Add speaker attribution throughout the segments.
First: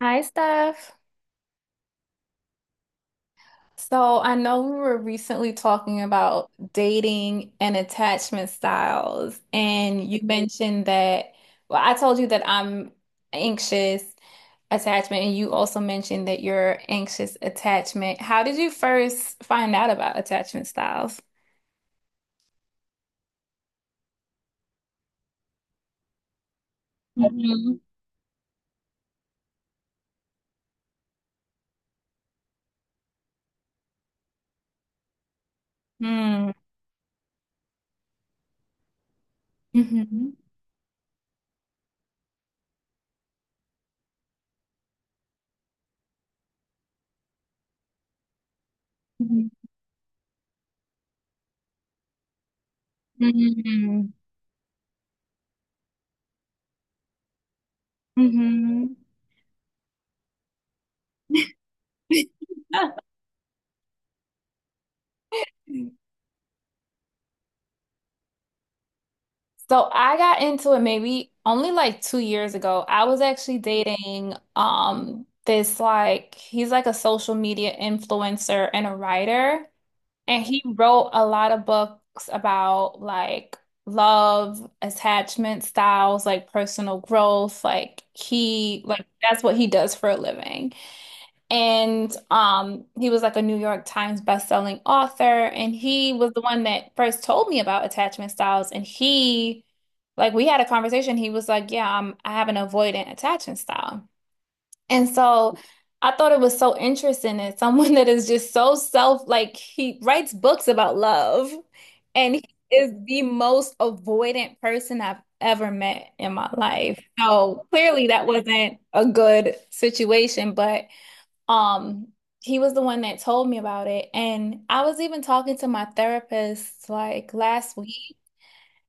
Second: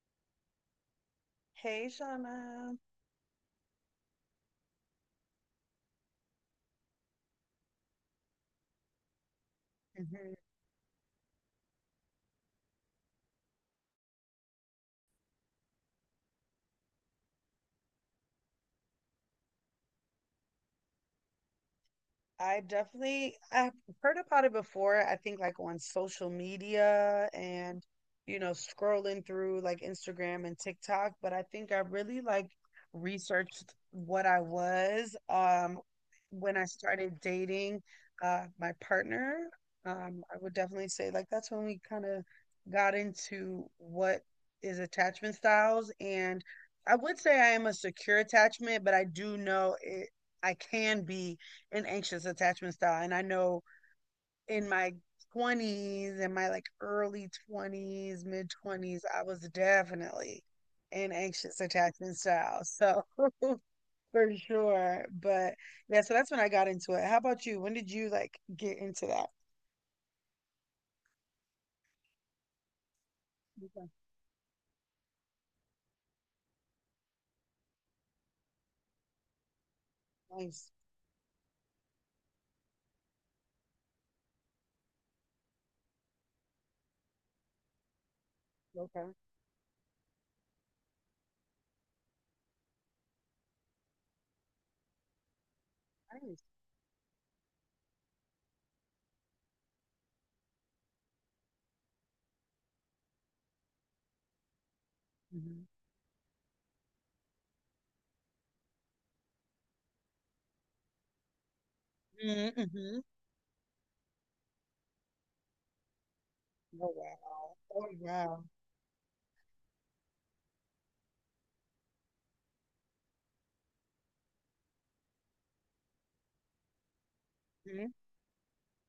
Speaker 1: Hi, Steph.
Speaker 2: Hey, Shauna.
Speaker 1: So I know we were recently talking about dating and attachment styles, and you mentioned that, well, I told you that I'm anxious attachment, and you also mentioned that you're anxious attachment. How did you first find out about attachment styles?
Speaker 2: I've heard about it before. I think like on social media
Speaker 1: Mm-hmm.
Speaker 2: and scrolling through like Instagram and TikTok, but I think I really like researched what I was
Speaker 1: Mm-hmm.
Speaker 2: when I started dating my partner.
Speaker 1: Mm-hmm.
Speaker 2: I would definitely say like that's when we kind of got into what is attachment styles, and I would say I am a secure attachment, but I do know it I can be an anxious attachment style. And I know
Speaker 1: Mm-hmm.
Speaker 2: in my 20s and my like early 20s, mid 20s, I was definitely an anxious attachment
Speaker 1: Mm-hmm.
Speaker 2: style. So for sure. But yeah, so that's when I got into it. How about you? When did you like get into that?
Speaker 1: So I got into it maybe only like 2 years ago. I was actually
Speaker 2: Okay.
Speaker 1: dating this like he's like a social media influencer and a writer, and he
Speaker 2: Nice.
Speaker 1: wrote a lot of books about like love, attachment styles, like personal growth. Like he like
Speaker 2: Okay.
Speaker 1: that's what he does for a living. And he was like a New York Times best-selling author, and he was the
Speaker 2: Nice.
Speaker 1: one that first told me about attachment styles. And he, like, we had a conversation. He was like, "Yeah, I have an avoidant attachment style." And so
Speaker 2: Mm-hmm.
Speaker 1: I thought it was so interesting that someone that is just so self, like, he writes books about love, and he is
Speaker 2: Mm-hmm.
Speaker 1: the most avoidant person I've ever met in my
Speaker 2: Oh
Speaker 1: life.
Speaker 2: wow.
Speaker 1: So
Speaker 2: Oh
Speaker 1: clearly, that
Speaker 2: wow.
Speaker 1: wasn't a good situation, but. Um, he was the one that told me about it. And I was even talking to my therapist like last
Speaker 2: Hmm.
Speaker 1: week,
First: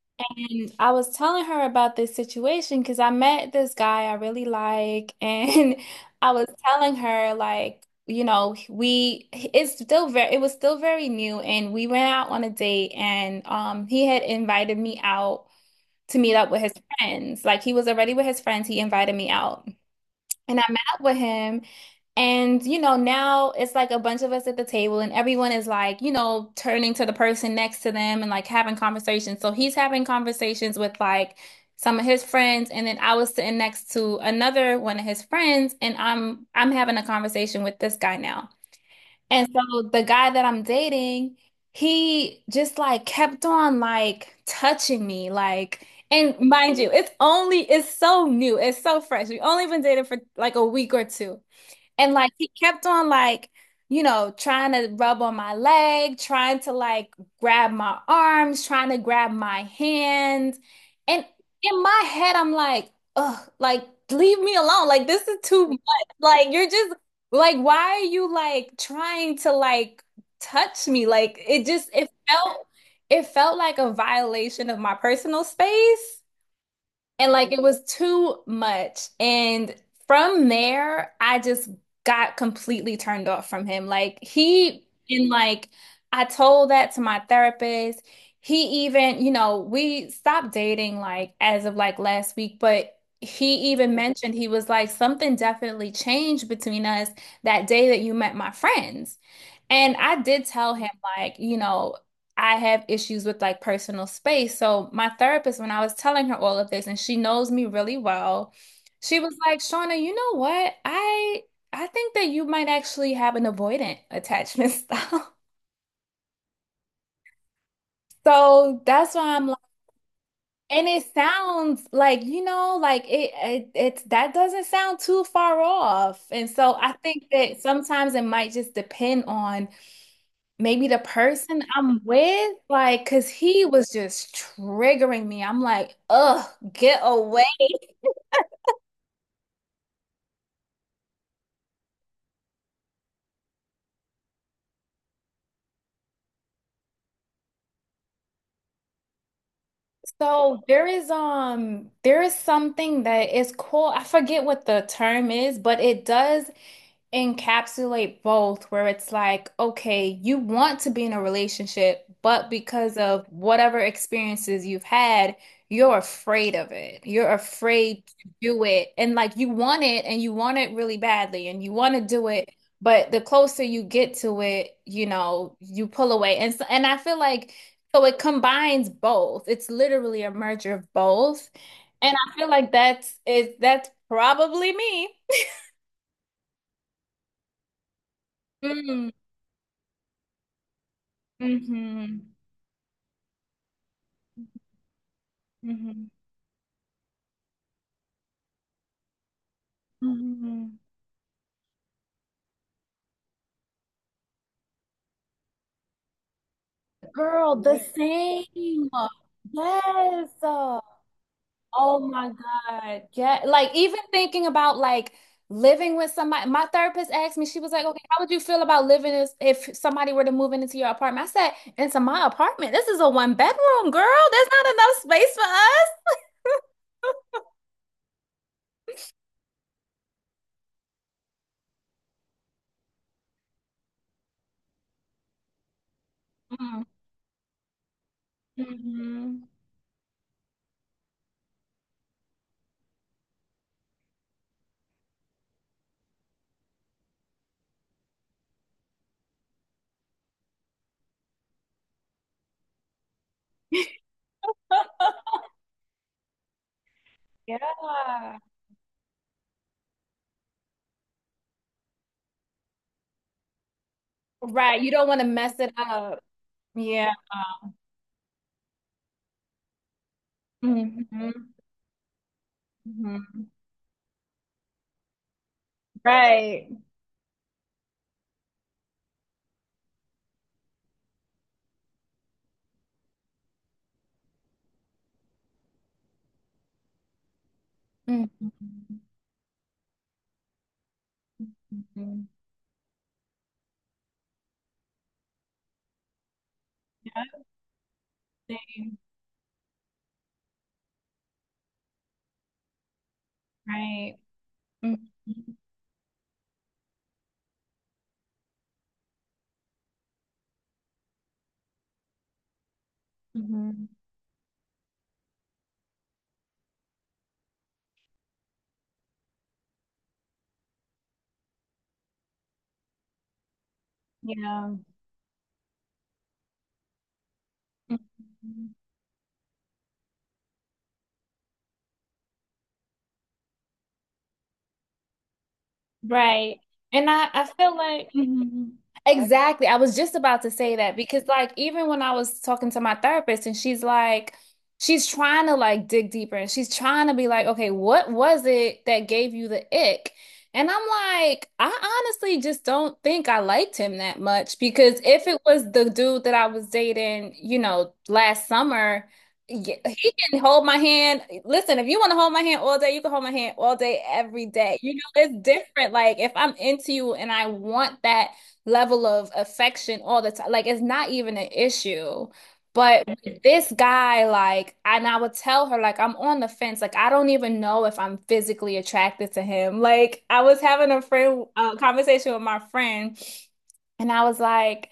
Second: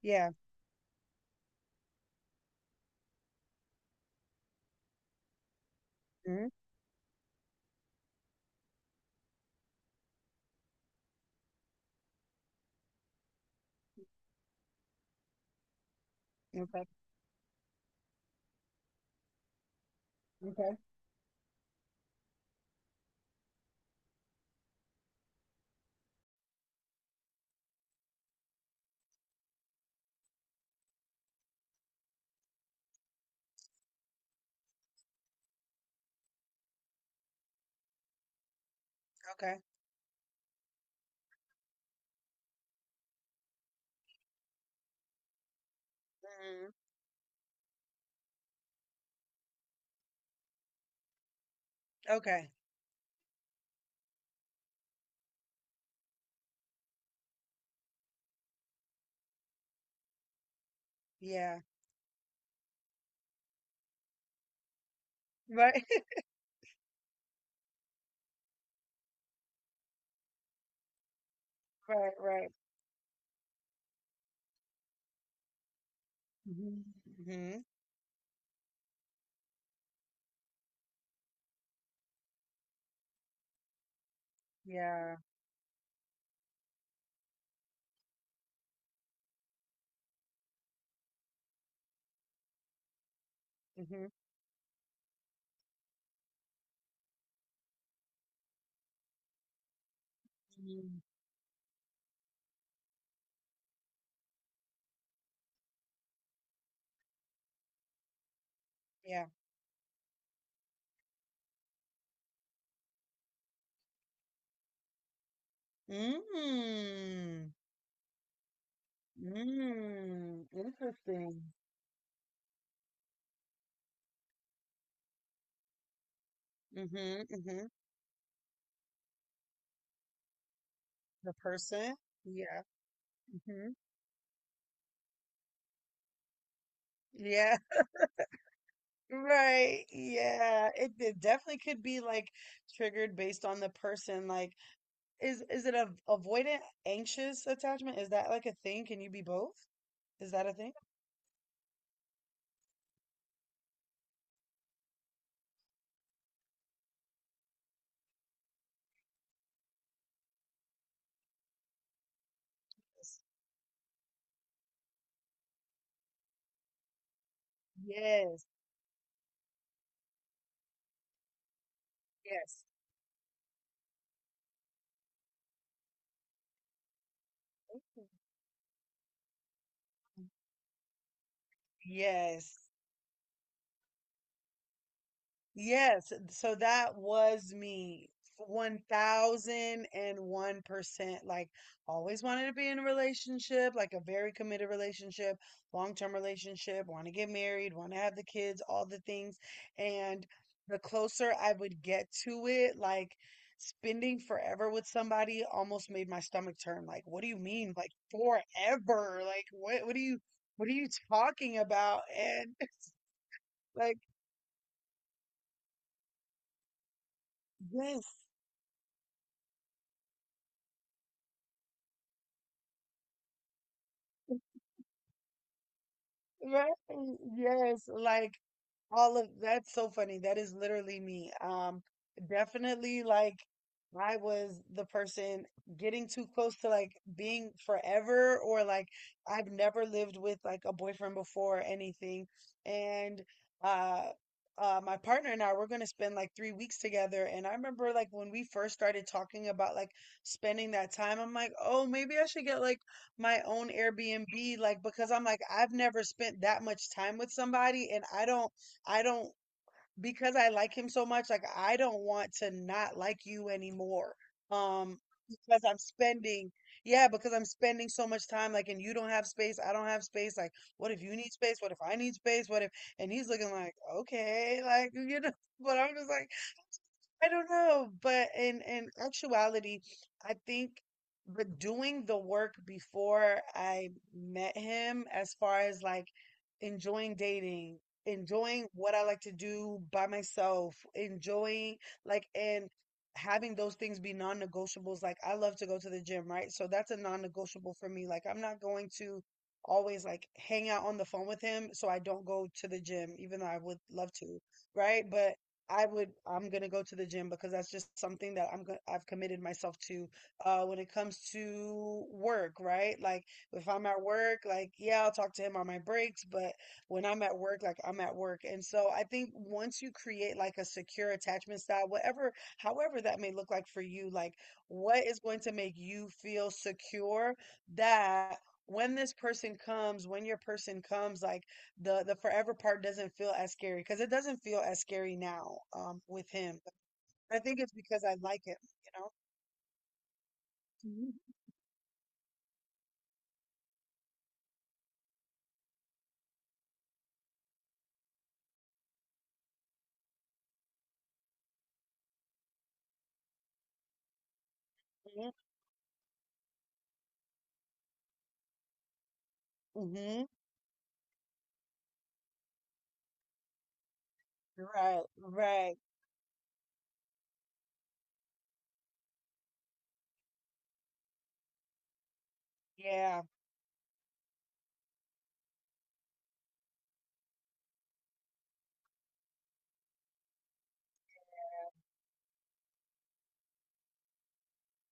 Speaker 2: Yeah.
Speaker 1: and I was telling her about this situation because I met this guy I really like, and I was
Speaker 2: Hmm.
Speaker 1: telling her like, you know, we it's still very it was still very new, and we went out on a date, and he had invited me out to meet up with his
Speaker 2: Okay.
Speaker 1: friends. Like he was already with his friends, he invited me out. And I
Speaker 2: Okay.
Speaker 1: met up with him. And, you know, now it's like a bunch of us at the table, and everyone is like, you know, turning to the person next to them and like having conversations. So he's having conversations with like some of his friends, and then I was sitting next to another one of his friends, and I'm having a conversation with this guy now. And
Speaker 2: Okay.
Speaker 1: so the guy that I'm dating, he just like kept on like touching me, like, and
Speaker 2: Hmm.
Speaker 1: mind you, it's so new, it's so fresh. We only been dating for like a week or two. And like he
Speaker 2: Okay.
Speaker 1: kept on like, you know, trying to rub on my leg, trying to like grab my arms, trying to grab my hands. And
Speaker 2: Yeah.
Speaker 1: in my head, I'm like, ugh, like leave me alone. Like this is too much.
Speaker 2: Right.
Speaker 1: Like you're just like, why are you like trying to like touch me? Like
Speaker 2: Right. Right.
Speaker 1: it felt like a violation of my personal space.
Speaker 2: Mhm.
Speaker 1: And like it
Speaker 2: Mhm.
Speaker 1: was too much. And from there, I just got completely turned off from him. Like he,
Speaker 2: Yeah.
Speaker 1: and like I told that to my therapist. He even, you know, we stopped dating like as of like last week, but he even
Speaker 2: Mhm.
Speaker 1: mentioned he was like, something definitely changed between us that day that you met my friends. And I did tell him,
Speaker 2: Mm.
Speaker 1: like, you know, I have issues with like personal space. So my therapist, when I was telling her all of this, and she knows me really well, she
Speaker 2: Yeah.
Speaker 1: was like, Shauna, you know what? I think that you might actually have an avoidant attachment style.
Speaker 2: Mm.
Speaker 1: So that's why I'm like,
Speaker 2: Mm.
Speaker 1: and it
Speaker 2: Interesting.
Speaker 1: sounds like, you know, it's that doesn't sound too far off. And so I think
Speaker 2: Mhm.
Speaker 1: that
Speaker 2: Mhm.
Speaker 1: sometimes it might just depend on maybe the
Speaker 2: The
Speaker 1: person
Speaker 2: person.
Speaker 1: I'm with,
Speaker 2: Yeah.
Speaker 1: like, cause he
Speaker 2: Mhm.
Speaker 1: was just triggering me. I'm like, ugh, get away.
Speaker 2: Yeah. Right. Yeah. It definitely could be like triggered based on the person. Like, is it a avoidant, anxious attachment? Is that like a thing? Can you be both? Is that a
Speaker 1: So
Speaker 2: thing?
Speaker 1: there is something that is cool. I forget what the term is, but it does encapsulate both where it's like, okay, you want to be in a relationship, but because of whatever experiences you've had, you're afraid of it. You're afraid to
Speaker 2: Yes.
Speaker 1: do it. And like you want it and you want it really badly and you want to do it,
Speaker 2: Yes.
Speaker 1: but the closer you get to it, you know, you pull away. And so, and I feel like so it combines both. It's literally a merger of both. And I feel
Speaker 2: Yes.
Speaker 1: like that's probably me.
Speaker 2: Yes, so that was me.
Speaker 1: Mm.
Speaker 2: 1001%. Like,
Speaker 1: Mm-hmm.
Speaker 2: always wanted to be in a relationship, like a very committed relationship,
Speaker 1: Mm-hmm.
Speaker 2: long-term relationship, want to get married, want to have the kids, all the things. And
Speaker 1: Hmm.
Speaker 2: the closer I would get to it, like spending forever with somebody almost made my stomach turn. Like, what do you
Speaker 1: Girl, the
Speaker 2: mean?
Speaker 1: Yeah.
Speaker 2: Like
Speaker 1: same.
Speaker 2: forever? Like,
Speaker 1: Yes.
Speaker 2: what are you talking
Speaker 1: Oh
Speaker 2: about?
Speaker 1: my
Speaker 2: And
Speaker 1: God. Yeah. Like
Speaker 2: like,
Speaker 1: even thinking about like living with somebody. My therapist asked me, she was like, okay,
Speaker 2: yes.
Speaker 1: how would you feel about if somebody were to move in into your apartment? I said, into my apartment. This is a one bedroom, girl. There's not enough space for us.
Speaker 2: Right? Yes, like all of that's so funny. That is literally me. Definitely like I was the person getting too close to like being forever, or like
Speaker 1: Mm-hmm.
Speaker 2: I've never lived with like a boyfriend before or anything. And uh my partner and I we're gonna spend like 3 weeks together. And I remember like when we first started talking about like spending that time, I'm like, oh, maybe I should get like my own Airbnb, like, because I'm like I've never spent that much time with somebody, and I
Speaker 1: Yeah.
Speaker 2: don't I don't because I like him so much, like I don't want to not like you anymore,
Speaker 1: Right. You
Speaker 2: um
Speaker 1: don't want to mess
Speaker 2: because
Speaker 1: it
Speaker 2: I'm
Speaker 1: up.
Speaker 2: spending, yeah,
Speaker 1: Yeah.
Speaker 2: because I'm spending so much time, like, and you don't have space, I don't have space, like what if you need
Speaker 1: Hmm.
Speaker 2: space, what if I need space, what if, and he's looking like, okay, like. But I'm just like,
Speaker 1: Right.
Speaker 2: I don't know, but in actuality, I think, but doing the work before I met him, as far as like enjoying dating, enjoying what
Speaker 1: Mhm.
Speaker 2: I like to do by myself, enjoying,
Speaker 1: Mhm.
Speaker 2: like, and having those things be non-negotiables. Like, I love to go to the gym, right? So that's a
Speaker 1: Yeah,
Speaker 2: non-negotiable for me. Like, I'm not going
Speaker 1: same.
Speaker 2: to always like hang out on the phone with him, so I don't go to the gym, even though I would love
Speaker 1: Right.
Speaker 2: to,
Speaker 1: Mhm.
Speaker 2: right? But I'm gonna go to the gym because that's just something that I've committed myself to. When it comes to work, right? Like if I'm
Speaker 1: Mhm.
Speaker 2: at work, like, yeah, I'll talk to him on my breaks, but when I'm at work, like, I'm at work. And so I think once you create like a secure attachment style, whatever, however that may look like for you, like
Speaker 1: Yeah.
Speaker 2: what is going to make you feel secure that
Speaker 1: Mhm.
Speaker 2: when this person comes, when your person comes, like the forever part doesn't feel as scary because it doesn't feel as scary now with him.
Speaker 1: Right. And I,
Speaker 2: I
Speaker 1: I
Speaker 2: think it's
Speaker 1: feel
Speaker 2: because
Speaker 1: like,
Speaker 2: I like him,
Speaker 1: mhm,
Speaker 2: you know.
Speaker 1: exactly. I was just about to say that because like even when I was talking to my therapist and she's like she's trying to like dig deeper and she's trying to be like, okay, what was it that gave you the ick? And I'm like, I honestly just don't think I liked him that much because if
Speaker 2: Mhm.
Speaker 1: it was the dude that I was dating, you know, last summer yeah,
Speaker 2: Mhm.
Speaker 1: he
Speaker 2: Mhm.
Speaker 1: can hold my hand. Listen, if you want to hold my hand all day, you can hold my hand all day, every day. You
Speaker 2: Right.
Speaker 1: know, it's
Speaker 2: Right.
Speaker 1: different. Like if I'm into you and I want that level of affection all the time, like it's not even an issue. But
Speaker 2: Yeah.
Speaker 1: with this guy, like, and I would tell her, like, I'm on the fence. Like, I don't even know if I'm physically attracted to him. Like, I was having a friend conversation with my friend, and I was like.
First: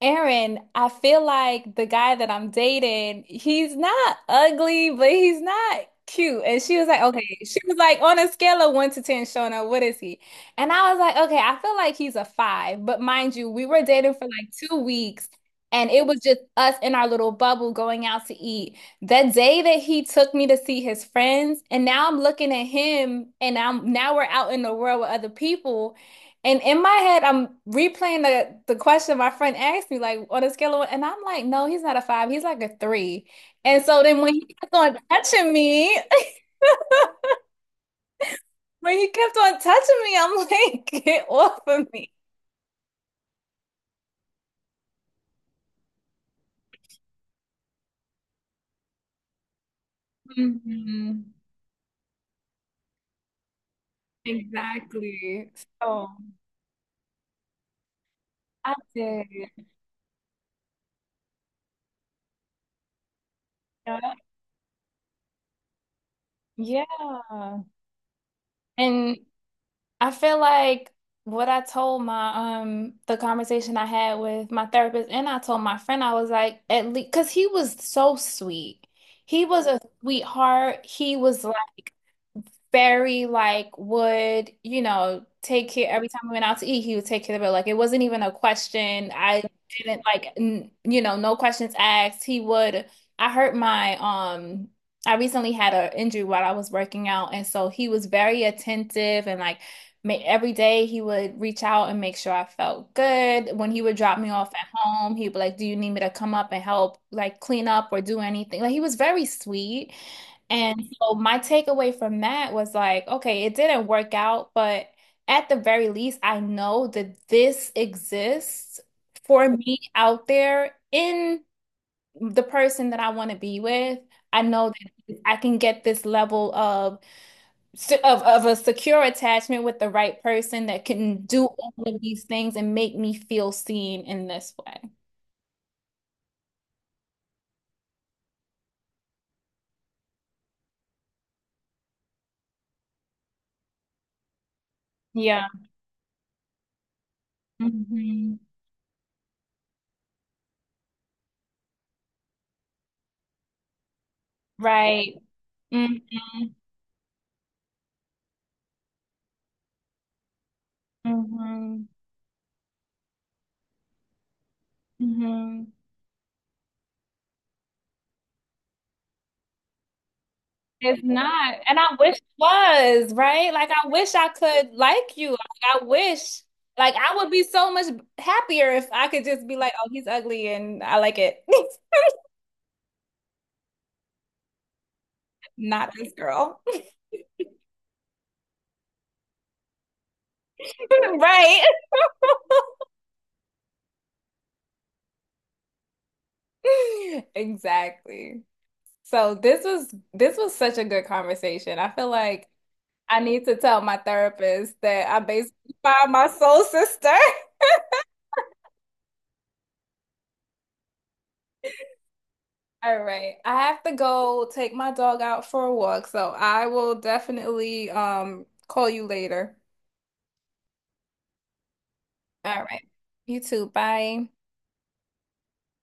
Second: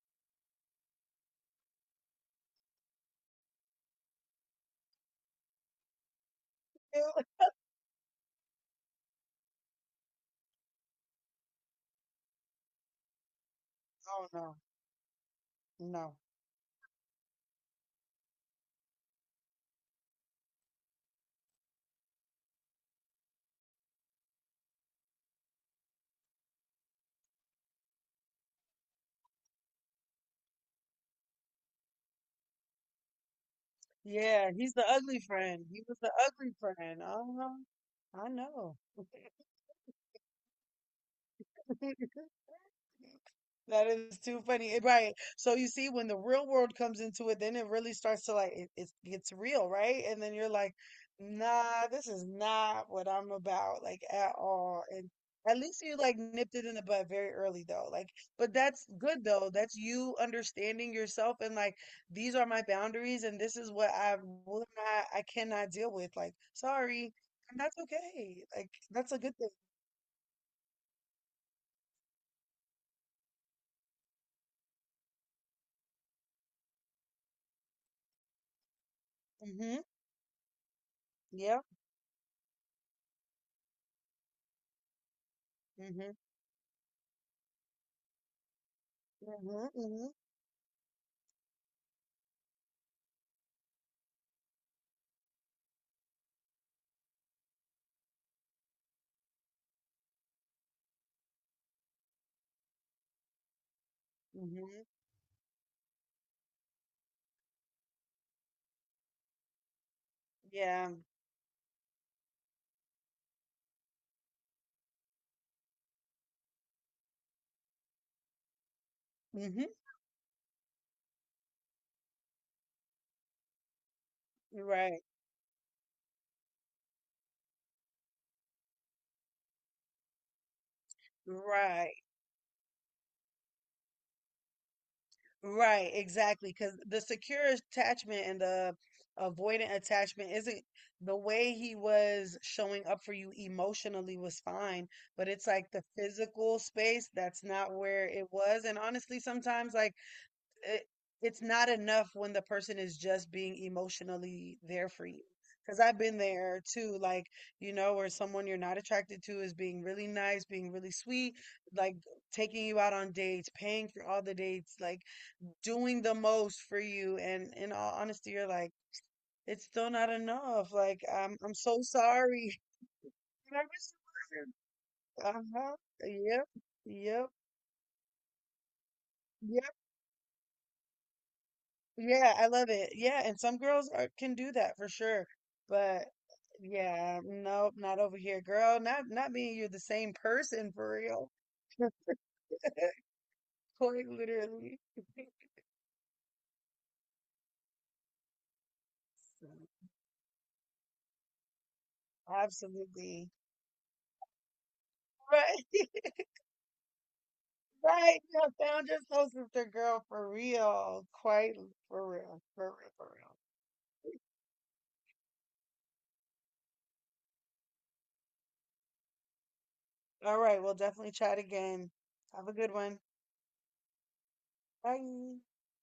Speaker 1: Aaron, I feel like the guy that I'm dating, he's not ugly, but he's not cute. And she was like,
Speaker 2: Ew.
Speaker 1: okay, she was like, on a scale of one to 10, Shona, what is he? And I was like, okay, I feel like he's a five. But mind you, we were dating for
Speaker 2: Oh
Speaker 1: like
Speaker 2: no.
Speaker 1: 2 weeks, and it
Speaker 2: No.
Speaker 1: was just us in our little bubble going out to eat. That day that he took me to see his friends, and now I'm looking at him, and I'm now we're out in the world with other people. And in my head, I'm replaying the question my friend asked me, like on a scale of, one, and I'm like, no, he's not a five, he's like a three. And so then when he
Speaker 2: Yeah, he's
Speaker 1: kept
Speaker 2: the
Speaker 1: on
Speaker 2: ugly
Speaker 1: touching
Speaker 2: friend. He was
Speaker 1: me,
Speaker 2: the ugly friend. Uh-huh. I know.
Speaker 1: when he kept on touching me, I'm like, get off of me.
Speaker 2: That is too funny. Right. So you see, when the real world comes into it, then it really starts to like it gets real, right? And then you're like,
Speaker 1: Mhm.
Speaker 2: nah, this is not what I'm about, like at all. And
Speaker 1: Exactly.
Speaker 2: at least you
Speaker 1: So
Speaker 2: like nipped it in the bud very early though. Like, but
Speaker 1: I
Speaker 2: that's good
Speaker 1: did.
Speaker 2: though. That's you understanding yourself and like these are my boundaries, and this is what
Speaker 1: Yeah.
Speaker 2: I will not, I cannot deal with. Like,
Speaker 1: Yeah.
Speaker 2: sorry. And that's okay. Like, that's
Speaker 1: And
Speaker 2: a good thing.
Speaker 1: I feel like what I told my the conversation I had with my therapist and I told my friend I was like at least because he was so sweet. He was a
Speaker 2: Mm-hmm.
Speaker 1: sweetheart. He was
Speaker 2: Yeah.
Speaker 1: very like would, you know, take care every
Speaker 2: Mm-hmm.
Speaker 1: time we went out to eat, he would take care of it. Like it wasn't even a question. I
Speaker 2: Mm-hmm.
Speaker 1: didn't
Speaker 2: Mm-hmm.
Speaker 1: like, n you know, no questions asked. He would, I hurt my, um, I recently had an injury while I was working out. And so he was very attentive and like every day he would reach out and make sure I felt good. When he would drop me off at
Speaker 2: Mhm.
Speaker 1: home, he'd be like, do you need me to come up and help like clean up or do anything? Like he was very sweet. And
Speaker 2: Yeah.
Speaker 1: so my takeaway from that was like, okay, it didn't work out, but at the very least, I know that this exists for
Speaker 2: Mhm.
Speaker 1: me out there in the person that I want to be with. I know
Speaker 2: Right.
Speaker 1: that I can get this level of a secure attachment with the right person that can do all of
Speaker 2: Right.
Speaker 1: these things and make me feel seen in this way.
Speaker 2: Right. Exactly. Because the secure attachment and the avoidant attachment isn't, the way he was showing up for you emotionally was fine, but
Speaker 1: Yeah.
Speaker 2: it's like the physical space that's not where it
Speaker 1: Mhm.
Speaker 2: was. And honestly, sometimes like it, it's not enough when the person is just being emotionally there for
Speaker 1: Right.
Speaker 2: you. Because
Speaker 1: Hmm.
Speaker 2: I've been there too, like, where someone you're not attracted to is being really nice, being really sweet,
Speaker 1: Hmm.
Speaker 2: like taking you out on dates, paying for all the dates, like
Speaker 1: Hmm.
Speaker 2: doing the most for you. And in all honesty, you're like, it's still not enough. Like,
Speaker 1: It's
Speaker 2: I'm
Speaker 1: not. And
Speaker 2: so
Speaker 1: I wish it
Speaker 2: sorry.
Speaker 1: was, right?
Speaker 2: And I
Speaker 1: Like I
Speaker 2: wish it
Speaker 1: wish I
Speaker 2: wasn't.
Speaker 1: could like you.
Speaker 2: Uh-huh.
Speaker 1: Like I wish
Speaker 2: Yep.
Speaker 1: like I
Speaker 2: Yep.
Speaker 1: would be so much happier if I could just be like, oh, he's ugly and I like it.
Speaker 2: Yeah, I love it. Yeah, and some girls can do that for sure.
Speaker 1: Not
Speaker 2: But
Speaker 1: this girl.
Speaker 2: yeah, nope, not over here, girl. Not me, and you're the same person for real.
Speaker 1: Right.
Speaker 2: Quite literally.
Speaker 1: Exactly. So this was such a good conversation. I feel like I
Speaker 2: Absolutely.
Speaker 1: need to tell my therapist that I basically
Speaker 2: Right.
Speaker 1: found my soul sister.
Speaker 2: Right. Found your soul sister girl for real. Quite for real. For real,
Speaker 1: All
Speaker 2: for real.
Speaker 1: right. I have to go take my dog out for a walk, so I will definitely call you later.
Speaker 2: All right, we'll definitely chat again. Have a
Speaker 1: All
Speaker 2: good
Speaker 1: right.
Speaker 2: one.
Speaker 1: You too. Bye.
Speaker 2: Bye.